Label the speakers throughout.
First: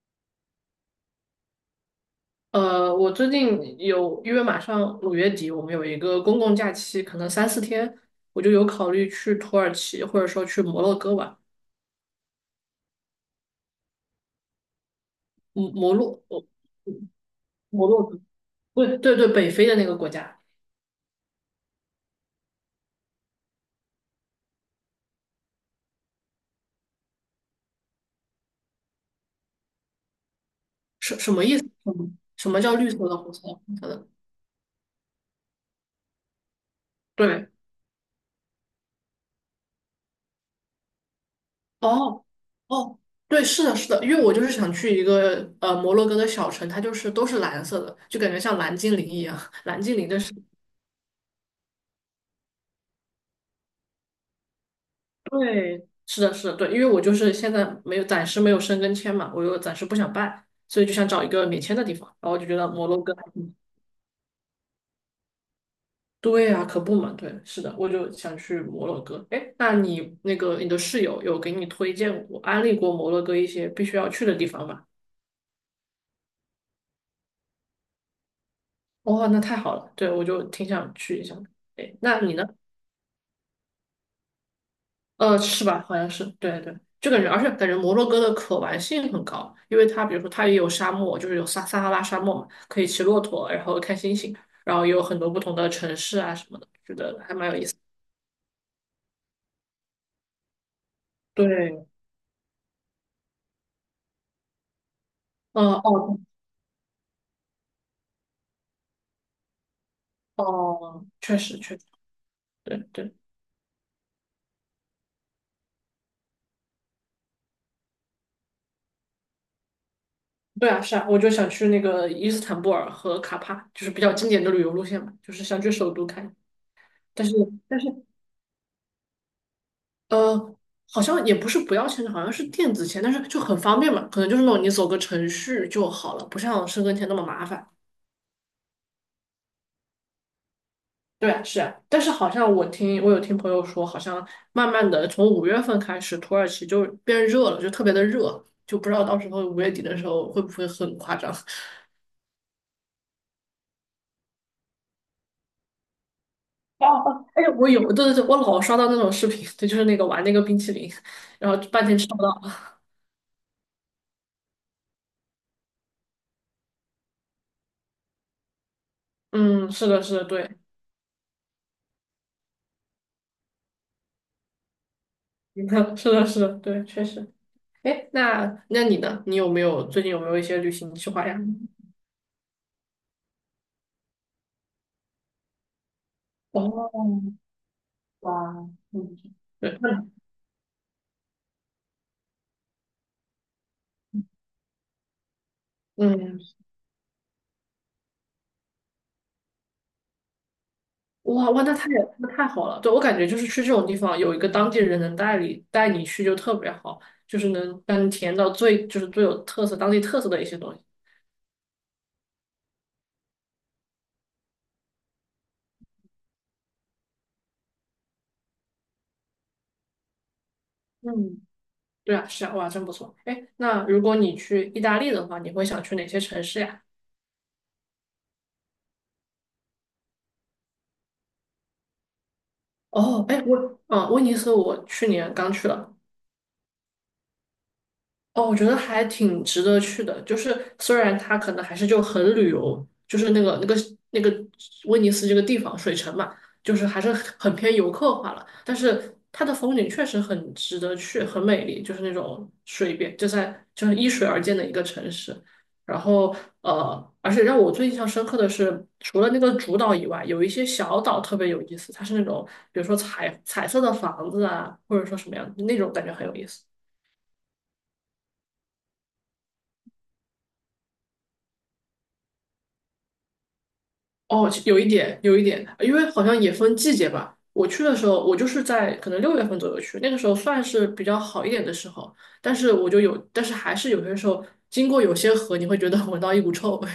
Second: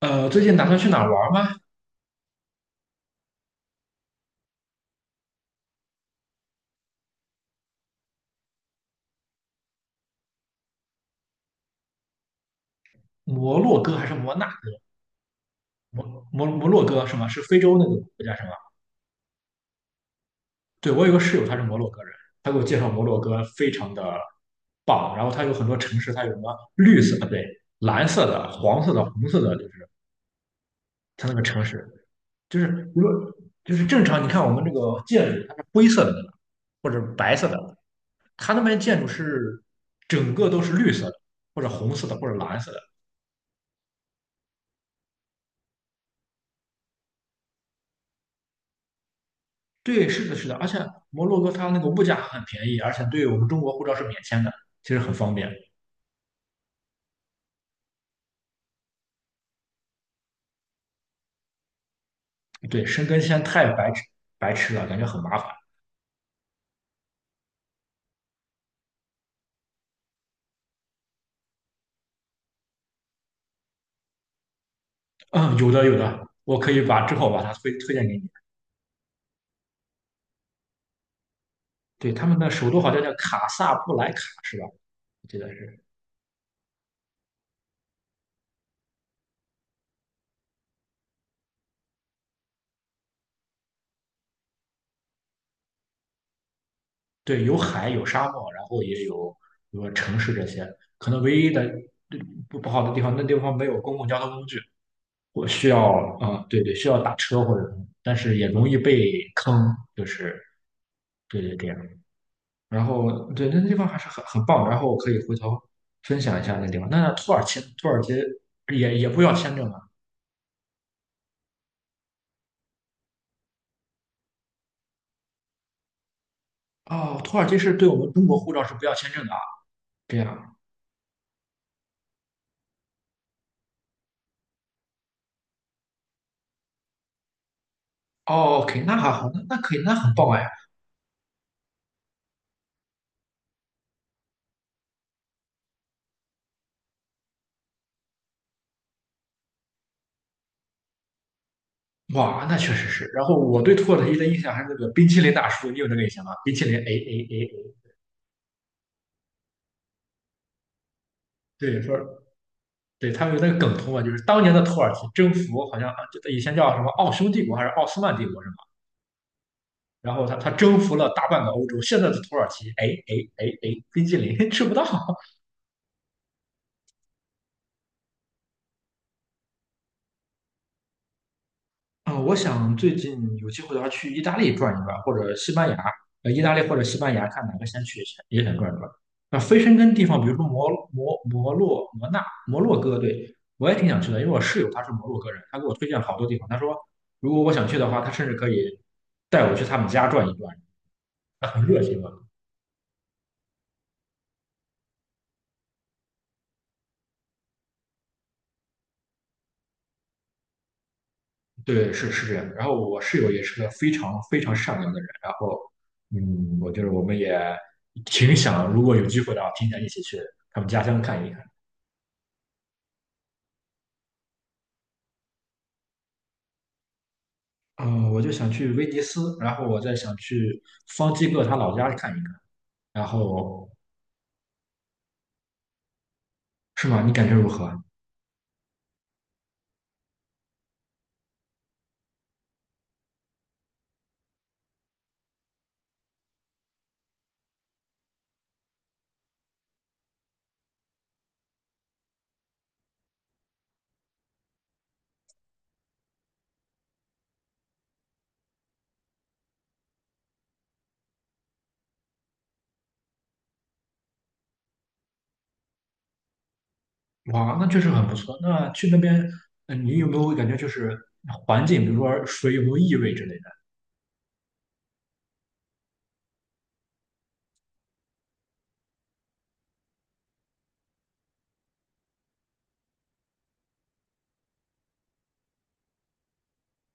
Speaker 1: 最近打算去哪儿玩吗？
Speaker 2: 我最近有，因为马上五月底，我们有一个公共假期，可能三四天，我就有考虑去土耳其，或者说去摩洛哥玩。
Speaker 1: 摩洛哥还是摩纳？
Speaker 2: 摩摩
Speaker 1: 摩
Speaker 2: 洛，
Speaker 1: 摩
Speaker 2: 哦。
Speaker 1: 摩洛哥
Speaker 2: 嗯。
Speaker 1: 是吗？是非洲那
Speaker 2: 摩
Speaker 1: 个
Speaker 2: 洛哥，
Speaker 1: 国家是吗？
Speaker 2: 对对对，北非的那个国家。
Speaker 1: 对，我有个室友，他是摩洛哥人，他给我介绍摩洛哥非常的棒，然后他有很多城市，它有什么绿色，啊对，蓝色的、黄色的、红色的，就是
Speaker 2: 什
Speaker 1: 它
Speaker 2: 什
Speaker 1: 那个
Speaker 2: 么意
Speaker 1: 城
Speaker 2: 思？
Speaker 1: 市，
Speaker 2: 什么什
Speaker 1: 就
Speaker 2: 么叫
Speaker 1: 是
Speaker 2: 绿色
Speaker 1: 如果
Speaker 2: 的红色的
Speaker 1: 就
Speaker 2: 红
Speaker 1: 是
Speaker 2: 色
Speaker 1: 正
Speaker 2: 的？
Speaker 1: 常，你看我们这个建筑，它是灰色的对吧，或者白色
Speaker 2: 对，
Speaker 1: 的，它那边建筑是整个都是绿色的，或者红色的，
Speaker 2: 哦
Speaker 1: 或者蓝色的。
Speaker 2: 哦，对，是的，是的，因为我就是想去一个摩洛哥的小城，它就是都是蓝色的，就感觉像蓝精灵一样，蓝精
Speaker 1: 对，
Speaker 2: 灵的
Speaker 1: 是
Speaker 2: 世。
Speaker 1: 的，是的，而且摩洛哥它那个物价很便宜，而且对我们中国护照是免签的，其实很方便。
Speaker 2: 对，是的，是的，对，因为我就是现在没有，暂时没有申根签嘛，我又暂时不想办，所以就想找一个免签的地方，然后我就觉得
Speaker 1: 对，
Speaker 2: 摩洛
Speaker 1: 申
Speaker 2: 哥
Speaker 1: 根
Speaker 2: 还
Speaker 1: 签
Speaker 2: 挺。
Speaker 1: 太白痴了，感觉很麻烦。
Speaker 2: 对呀，可不嘛，对，是的，我就想去摩洛哥。哎，那你那个你的室友有给你推荐过、安利过摩洛哥一些必须要去的地方吗？
Speaker 1: 嗯，有的有的，我可以把之后把它推荐给你。
Speaker 2: 哦，那太好了，对，我就挺想去一下的。哎，
Speaker 1: 对，
Speaker 2: 那
Speaker 1: 他
Speaker 2: 你
Speaker 1: 们
Speaker 2: 呢？
Speaker 1: 的首都好像叫卡萨布莱卡，是吧？我记得
Speaker 2: 是
Speaker 1: 是。
Speaker 2: 吧？好像是，对对，就感觉，而且感觉摩洛哥的可玩性很高，因为它比如说它也有沙漠，就是有撒哈拉沙漠嘛，可以骑骆驼，然后看星星，然后也有很多不同的城市啊什么的，觉得还
Speaker 1: 对，
Speaker 2: 蛮
Speaker 1: 有
Speaker 2: 有意思。
Speaker 1: 海，有沙漠，然后也有比如说城市这些。可能唯一的，
Speaker 2: 对，
Speaker 1: 对，不好的地方，那地方没有公共交通工具，我需
Speaker 2: 嗯，
Speaker 1: 要，
Speaker 2: 哦
Speaker 1: 对对，需要打车或者什么，但是也容易被坑，就是
Speaker 2: 哦，确
Speaker 1: 对对
Speaker 2: 实
Speaker 1: 对。
Speaker 2: 确实，对
Speaker 1: 然后，
Speaker 2: 对
Speaker 1: 对，那个地方还是很棒的。然后我可以回头分享一下那地方。那土耳其，土耳其也不要签证啊？
Speaker 2: 对啊，是啊，我就想去那个伊斯坦布尔和卡帕，就是比较经典的旅游路线嘛，就是想去首都看，
Speaker 1: 哦，
Speaker 2: 但是
Speaker 1: 土耳其是
Speaker 2: 但是。
Speaker 1: 对我们中国护照是不要签证的啊？这
Speaker 2: 呃，
Speaker 1: 样。
Speaker 2: 好像也不是不要钱的，好像是电子签，但是就很方便嘛，可能就是那种你走个程序就好了，不像申根签那么麻烦。
Speaker 1: 哦，OK，那还好，那可以，那很棒哎。
Speaker 2: 对啊，是啊，但是好像我有听朋友说，好像慢慢的从五月份开始，土耳其就变热了，就特别的热，就不知道到时候五月底的时候会不会很夸张。
Speaker 1: 哇，那确实是。然后我对土耳其的印象还是那个冰淇淋大叔，你有那个印象吗？冰淇淋，a a
Speaker 2: 哦哦，哎，
Speaker 1: a
Speaker 2: 我
Speaker 1: 哎，
Speaker 2: 有，对对对，我老刷到那种视频，对，就是那个玩那个冰淇淋，然后
Speaker 1: 对，
Speaker 2: 半天吃不
Speaker 1: 说，
Speaker 2: 到。
Speaker 1: 对他们有那个梗图嘛，就是当年的土耳其征服好像啊，这以前叫什么奥匈帝国还是奥斯曼帝国是吧？
Speaker 2: 嗯，是的，
Speaker 1: 然
Speaker 2: 是的，
Speaker 1: 后他
Speaker 2: 对，
Speaker 1: 征服了大半个欧洲，现在的土耳其，哎哎哎哎，冰激凌吃不到。
Speaker 2: 是的，是的，对，确实。哎，那你呢？你最近有没有一些旅行计划呀？
Speaker 1: 嗯，我想最近有机会的话去意大利转一转，或者西班牙，意大利或者
Speaker 2: 哦，
Speaker 1: 西班牙，看哪个先去也想
Speaker 2: 哇，
Speaker 1: 转一转。
Speaker 2: 嗯，
Speaker 1: 那非 申
Speaker 2: 对，
Speaker 1: 根地
Speaker 2: 那。
Speaker 1: 方，比如说摩洛哥，对我也挺想去的，因为我室友他是摩洛哥人，他给我推荐好多地
Speaker 2: 嗯，
Speaker 1: 方，他说如果我想去的话，他甚至可以带我去他们家转一转，他
Speaker 2: 哇哇，
Speaker 1: 很
Speaker 2: 那
Speaker 1: 热
Speaker 2: 太
Speaker 1: 情啊。
Speaker 2: 那太好了。对，我感觉就是去这种地方，有一个当地人能带你去就特别好，就是能让你体验到最就是最有特色当地特色的一些东西。
Speaker 1: 对，是这样的。然后我室友也是个非常非常善良的人。然后，我就是我们也挺想，如果有机会的话，挺想一起去他们家乡看一看。
Speaker 2: 嗯，对啊，是啊，哇，真不错。哎，那如果你去意大利的话，你会想去哪些城市呀？
Speaker 1: 嗯、我就想去威尼斯，然后我再想去方基哥他老家看一看。然
Speaker 2: 哦，哎，
Speaker 1: 后
Speaker 2: 威尼斯我去年刚去了。
Speaker 1: 是吗？你感觉如何啊？
Speaker 2: 哦，我觉得还挺值得去的。就是虽然它可能还是就很旅游，就是那个威尼斯这个地方水城嘛，就是还是很偏游客化了。但是它的风景确实很值得去，很美丽，就是那种水边，就是依水而建的一个城市。然后而且让我最印象深刻的是，除了那个主岛以外，有一些小岛特别有意思，它是那种比如说彩色的房子啊，或者说什么样那种感觉很有意思。
Speaker 1: 哇，那确实很不错。那去那边，你有没有感觉就是环境，比如说水有没有异味之类的？
Speaker 2: 哦，有一点，有一点，因为好像也分季节吧。我去的时候，我就是在可能六月份左右去，那个时候算是比较好一点的时候。但是我就有，但是还是有些时候经过有些河，你会觉得闻到一股臭味。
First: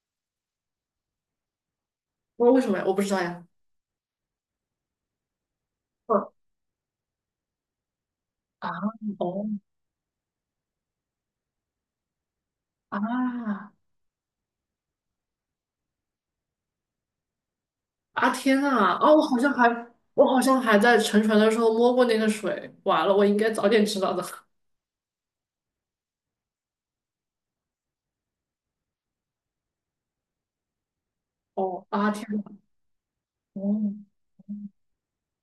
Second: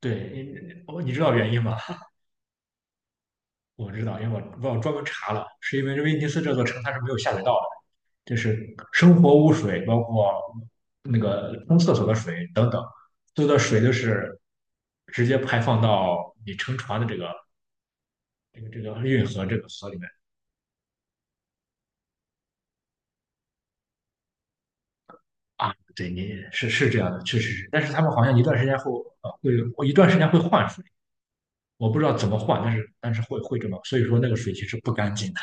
Speaker 1: 对，你知道原因吗？
Speaker 2: 我说为什么呀？我不知道呀。
Speaker 1: 我知道，因为我专门查了，是因为威尼
Speaker 2: 嗯
Speaker 1: 斯这座城它是没有下水道的。就是
Speaker 2: 啊，
Speaker 1: 生活
Speaker 2: 哦
Speaker 1: 污水，包括那个冲厕所的水等等，所有的
Speaker 2: 啊
Speaker 1: 水都是直接排放到你乘船的这个
Speaker 2: 啊！
Speaker 1: 这
Speaker 2: 天
Speaker 1: 个
Speaker 2: 呐，
Speaker 1: 这个
Speaker 2: 啊，我
Speaker 1: 运
Speaker 2: 好
Speaker 1: 河
Speaker 2: 像还
Speaker 1: 河里面
Speaker 2: 我好像还在沉船的时候摸过那个水，完了，我应该早点知道的。
Speaker 1: 啊。对，你是这样的，确实是。但是他们好像一段时间后，会，我一段时间会换水，
Speaker 2: 哦
Speaker 1: 我不知
Speaker 2: 啊
Speaker 1: 道
Speaker 2: 天
Speaker 1: 怎么
Speaker 2: 呐，
Speaker 1: 换，但是会这么，所以说
Speaker 2: 哦
Speaker 1: 那个水其实不干净的。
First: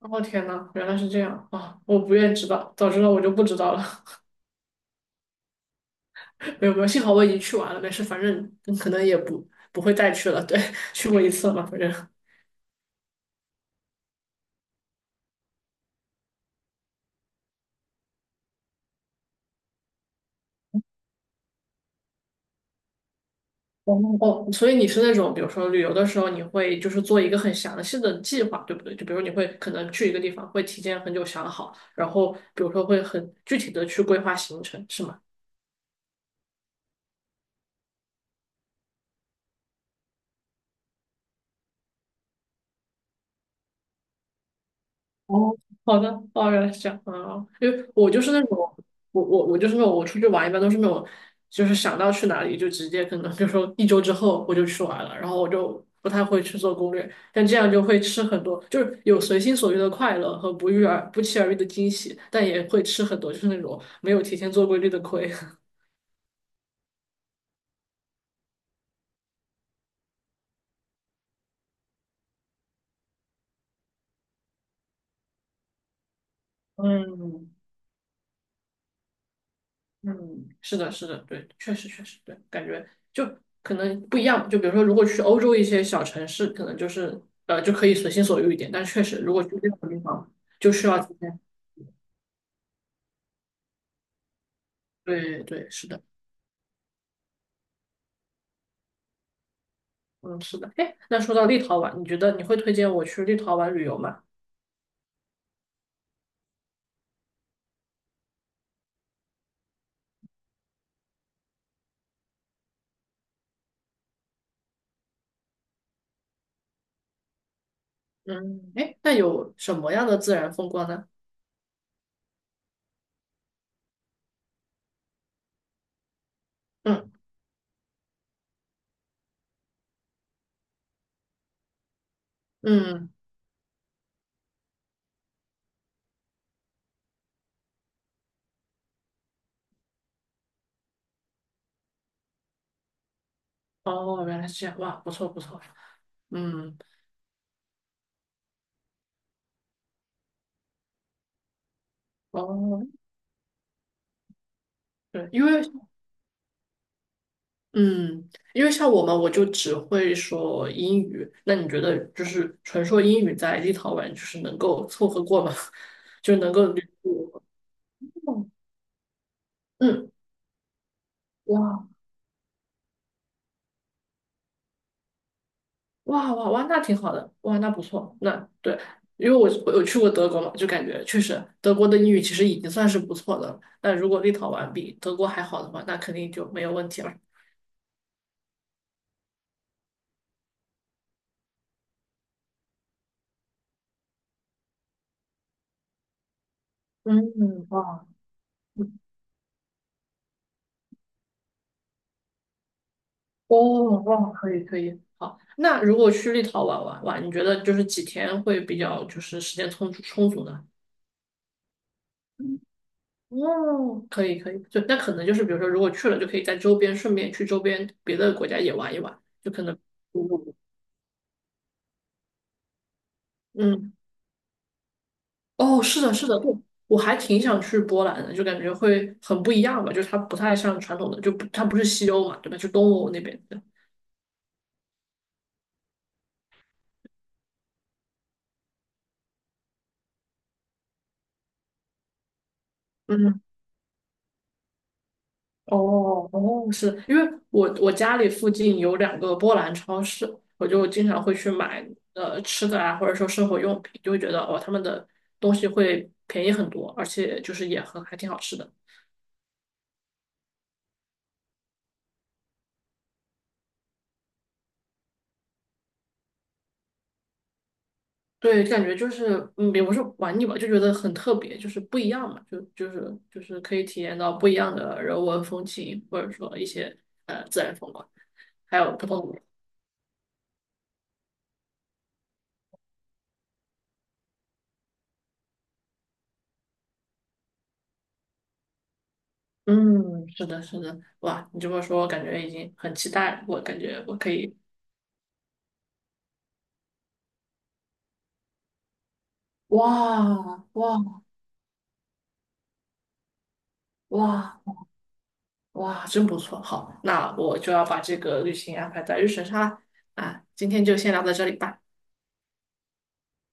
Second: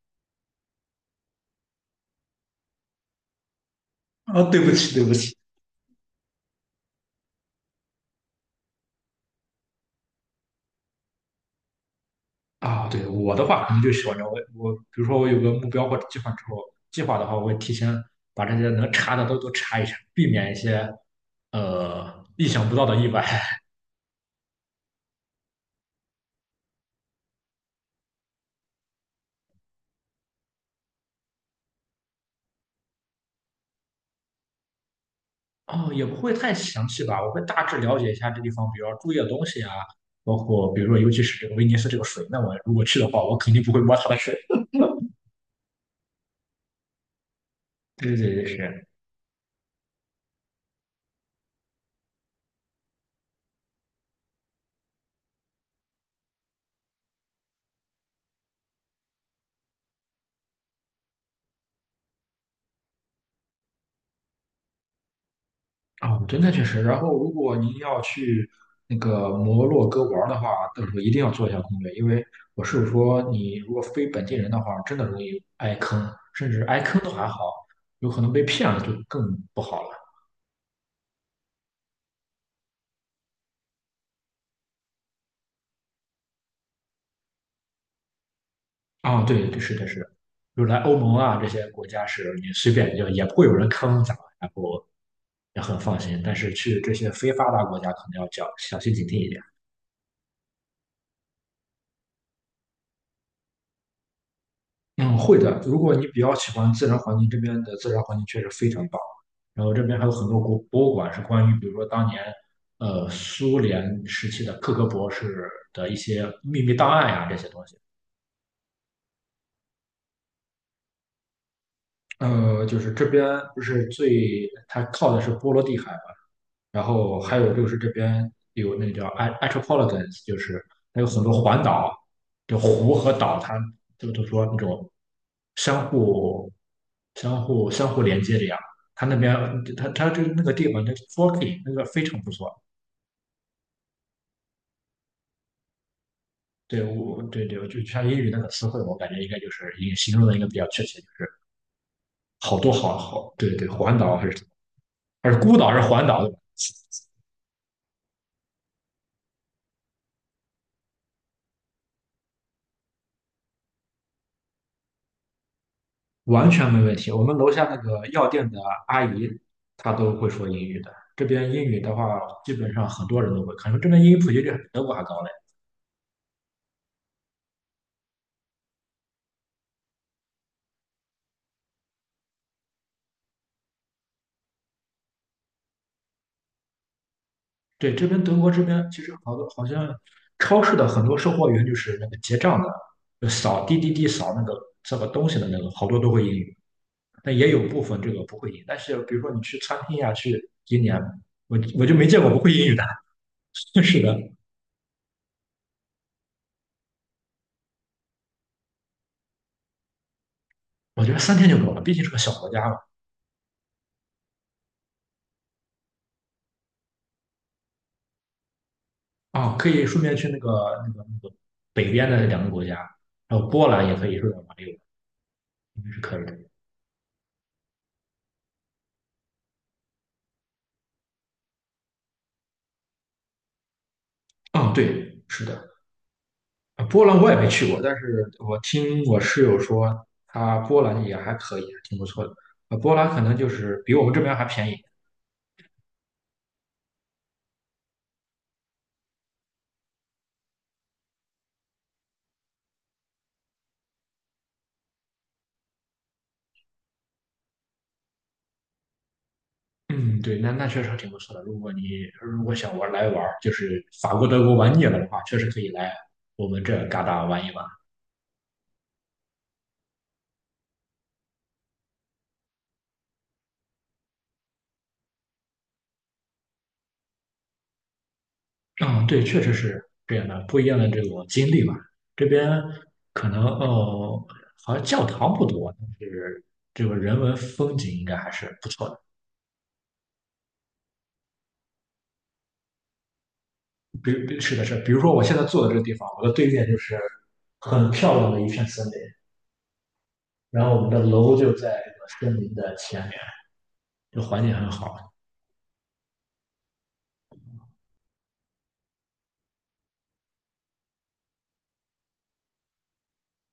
Speaker 2: 哦天呐，原来是这样啊！我不愿知道，早知道我就不知道了。
Speaker 1: 啊，对不起，对不起。
Speaker 2: 没有没有，幸好我已经去完了，没事，反正可能也不会再去了。对，去过一次了嘛，反正。
Speaker 1: 啊，对，我的话可能就喜欢，我比如说我有个目标或者计划之后，计划的话，我会提前把这些能查的都查一查，避免一些意想不到的意外。
Speaker 2: 哦哦，所以你是那种，比如说旅游的时候，你会就是做一个很详细的计划，对不对？就比如你会可能去一个地方，会提前很久想好，然后比如说会很具体的去规划行程，是吗？
Speaker 1: 哦，也不会太详细吧，我会大致了解一下这地方，比如要注意的东西啊，包括比如说尤其是这个威尼斯这个水，那我如果去的话，我肯定不会摸它的水。
Speaker 2: 哦，好的，哦，原来是这样啊，因为我
Speaker 1: 对
Speaker 2: 就是
Speaker 1: 对
Speaker 2: 那
Speaker 1: 对，
Speaker 2: 种，
Speaker 1: 是。
Speaker 2: 我就是那种，我出去玩一般都是那种，就是想到去哪里就直接可能就说一周之后我就去玩了，然后我就不太会去做攻略，但这样就会吃很多，就是有随心所欲的快乐和不期而遇的惊喜，但也会吃很多就是那种没有提前做规律的亏。
Speaker 1: 啊，真的确实。然后，如果您要去那个摩洛哥玩儿的话，到时候一定要做一下攻略，因为我是说，你如果非本地人的话，真的容易挨坑，甚至挨坑都还好，
Speaker 2: 嗯，
Speaker 1: 有可能被骗了就更不好了。
Speaker 2: 嗯，是的，是的，对，确实确实对，感觉就可能不一样。就比如说，如果去欧洲一些小城市，可能就是就可以随心所欲一点，但确实
Speaker 1: 啊，
Speaker 2: 如果
Speaker 1: 对，
Speaker 2: 去
Speaker 1: 对，
Speaker 2: 这
Speaker 1: 是
Speaker 2: 种
Speaker 1: 的，是
Speaker 2: 地
Speaker 1: 的。
Speaker 2: 方，
Speaker 1: 比如
Speaker 2: 就
Speaker 1: 来
Speaker 2: 需
Speaker 1: 欧
Speaker 2: 要提
Speaker 1: 盟啊
Speaker 2: 前。
Speaker 1: 这些国家是你随便就也不会有人坑咱们，然后
Speaker 2: 对
Speaker 1: 也
Speaker 2: 对，
Speaker 1: 很
Speaker 2: 是
Speaker 1: 放
Speaker 2: 的，
Speaker 1: 心。但是去这些非发达国家可能要较小心警惕一点。
Speaker 2: 嗯，是的。哎，那说到立陶宛，你觉得你会推荐我去立陶宛旅游吗？
Speaker 1: 嗯，会的。如果你比较喜欢自然环境，这边的自然环境确实非常棒。然后这边还有很多国博物馆是关于，比如说当年，苏联时期的克格勃是的一些秘密档案呀、这些东西。
Speaker 2: 嗯，哎，那有什么样的自然风光呢？
Speaker 1: 就是这边不是最，它靠的是波罗的海嘛，然
Speaker 2: 嗯
Speaker 1: 后还有就是这边有那个叫 Atropologans，就是还有很多环岛，就湖
Speaker 2: 嗯，
Speaker 1: 和岛，它就说那种相互、相互连接这样。它那边，它就是那个地方，那 f o r k i n g 那个非常不错。
Speaker 2: 哦，原来是这样，哇，不错不错。嗯，
Speaker 1: 对，我对对，就像英语那个词汇，我感觉应该就是也形容的应该比较确切，就是好多
Speaker 2: 哦，
Speaker 1: 好好，对对，环岛还是什么，
Speaker 2: 对，
Speaker 1: 还是
Speaker 2: 因
Speaker 1: 孤
Speaker 2: 为
Speaker 1: 岛还是环岛，
Speaker 2: 嗯，因为像我们，我就只会说英语。那你觉得，就是纯说英语在立陶宛，就是能够凑合过吗？就
Speaker 1: 完
Speaker 2: 能够
Speaker 1: 全没
Speaker 2: 捋
Speaker 1: 问题。我们
Speaker 2: 住？
Speaker 1: 楼下那个药店的阿姨，她
Speaker 2: 嗯，
Speaker 1: 都会说英语的。这边英语
Speaker 2: 哇
Speaker 1: 的话，基本上很多人都会。可能这边英语普及率还比德国还高嘞。
Speaker 2: 哇哇哇，那挺好的，哇，那不错，那对，因为我有去过德国嘛，就感觉确实德国的英语其实已经算是不错的了。那如果立陶宛比德国还好的话，那肯定就没有问题了。
Speaker 1: 对，这边德国这边其实好多好像超市的很多售货员就是那个结账的，就扫滴滴滴扫那个扫个东西的那个，好多都会英语。但也有
Speaker 2: 嗯，
Speaker 1: 部分
Speaker 2: 哇。
Speaker 1: 这个不会英语，但是比如说你去餐厅呀、去今年我就没见过不会英语的。是
Speaker 2: 哦，
Speaker 1: 的，
Speaker 2: 哇，可以可以，好。那如果去立陶宛玩玩，你觉得就是几天会比较就是时间充足呢？
Speaker 1: 我觉得三天就够了，毕竟是个小国家嘛。
Speaker 2: 哦，可以可以，就那可能就是比如说，如果去了，就可以在周边顺便去周边别的国家也玩一玩，就
Speaker 1: 啊，
Speaker 2: 可
Speaker 1: 可
Speaker 2: 能。
Speaker 1: 以顺便去那个北边的两个国家，然后波兰
Speaker 2: 嗯，
Speaker 1: 也可以顺便玩一玩，应
Speaker 2: 哦，
Speaker 1: 该是
Speaker 2: 是的，
Speaker 1: 可以
Speaker 2: 是的，
Speaker 1: 的。
Speaker 2: 对，我还挺想去波兰的，就感觉会很不一样吧，就是它不太像传统的，就不它不是西欧嘛，对吧？就东欧那边的。
Speaker 1: 啊，对，是的。啊波兰我也没去过，但是我听我室友说，他波兰也还可以，挺不错的。啊，波兰可能
Speaker 2: 嗯，
Speaker 1: 就是比我们这边还便宜。
Speaker 2: 哦哦，是因为我家里附近有两个波兰超市，我就经常会去买吃的啊，或者说生活用品，就会觉得哦他们的东西会便宜很多，而且就是也很还挺好吃的。
Speaker 1: 嗯，对，那确实挺不错的。如果想玩来玩儿就是法国、德国玩腻了的话，确实可以来我们这嘎达玩一玩。
Speaker 2: 对，感觉就是也不是玩腻吧，就觉得很特别，就是不一样嘛，就是可以体验到不一样的人文风情，或者说一些自然风光，还有不
Speaker 1: 嗯，对，
Speaker 2: 同的。
Speaker 1: 确实是这样的，不一样的这种经历吧。这边可能哦，好像教堂不多，但是这个人文风景应该还是不错的。
Speaker 2: 嗯，是的，是的，哇，你这么说，我感觉已经很期待了，我感觉
Speaker 1: 比
Speaker 2: 我
Speaker 1: 如
Speaker 2: 可
Speaker 1: 比是
Speaker 2: 以。
Speaker 1: 的是的，比如说我现在坐的这个地方，我的对面就是很漂亮的一片森林，
Speaker 2: 哇
Speaker 1: 然后我们的
Speaker 2: 哇
Speaker 1: 楼就在这个森林的前面，就环境
Speaker 2: 哇
Speaker 1: 很好。
Speaker 2: 哇，真不错！好，那我就要把这个旅行安排在日程上了。啊，今天就先聊到这里吧。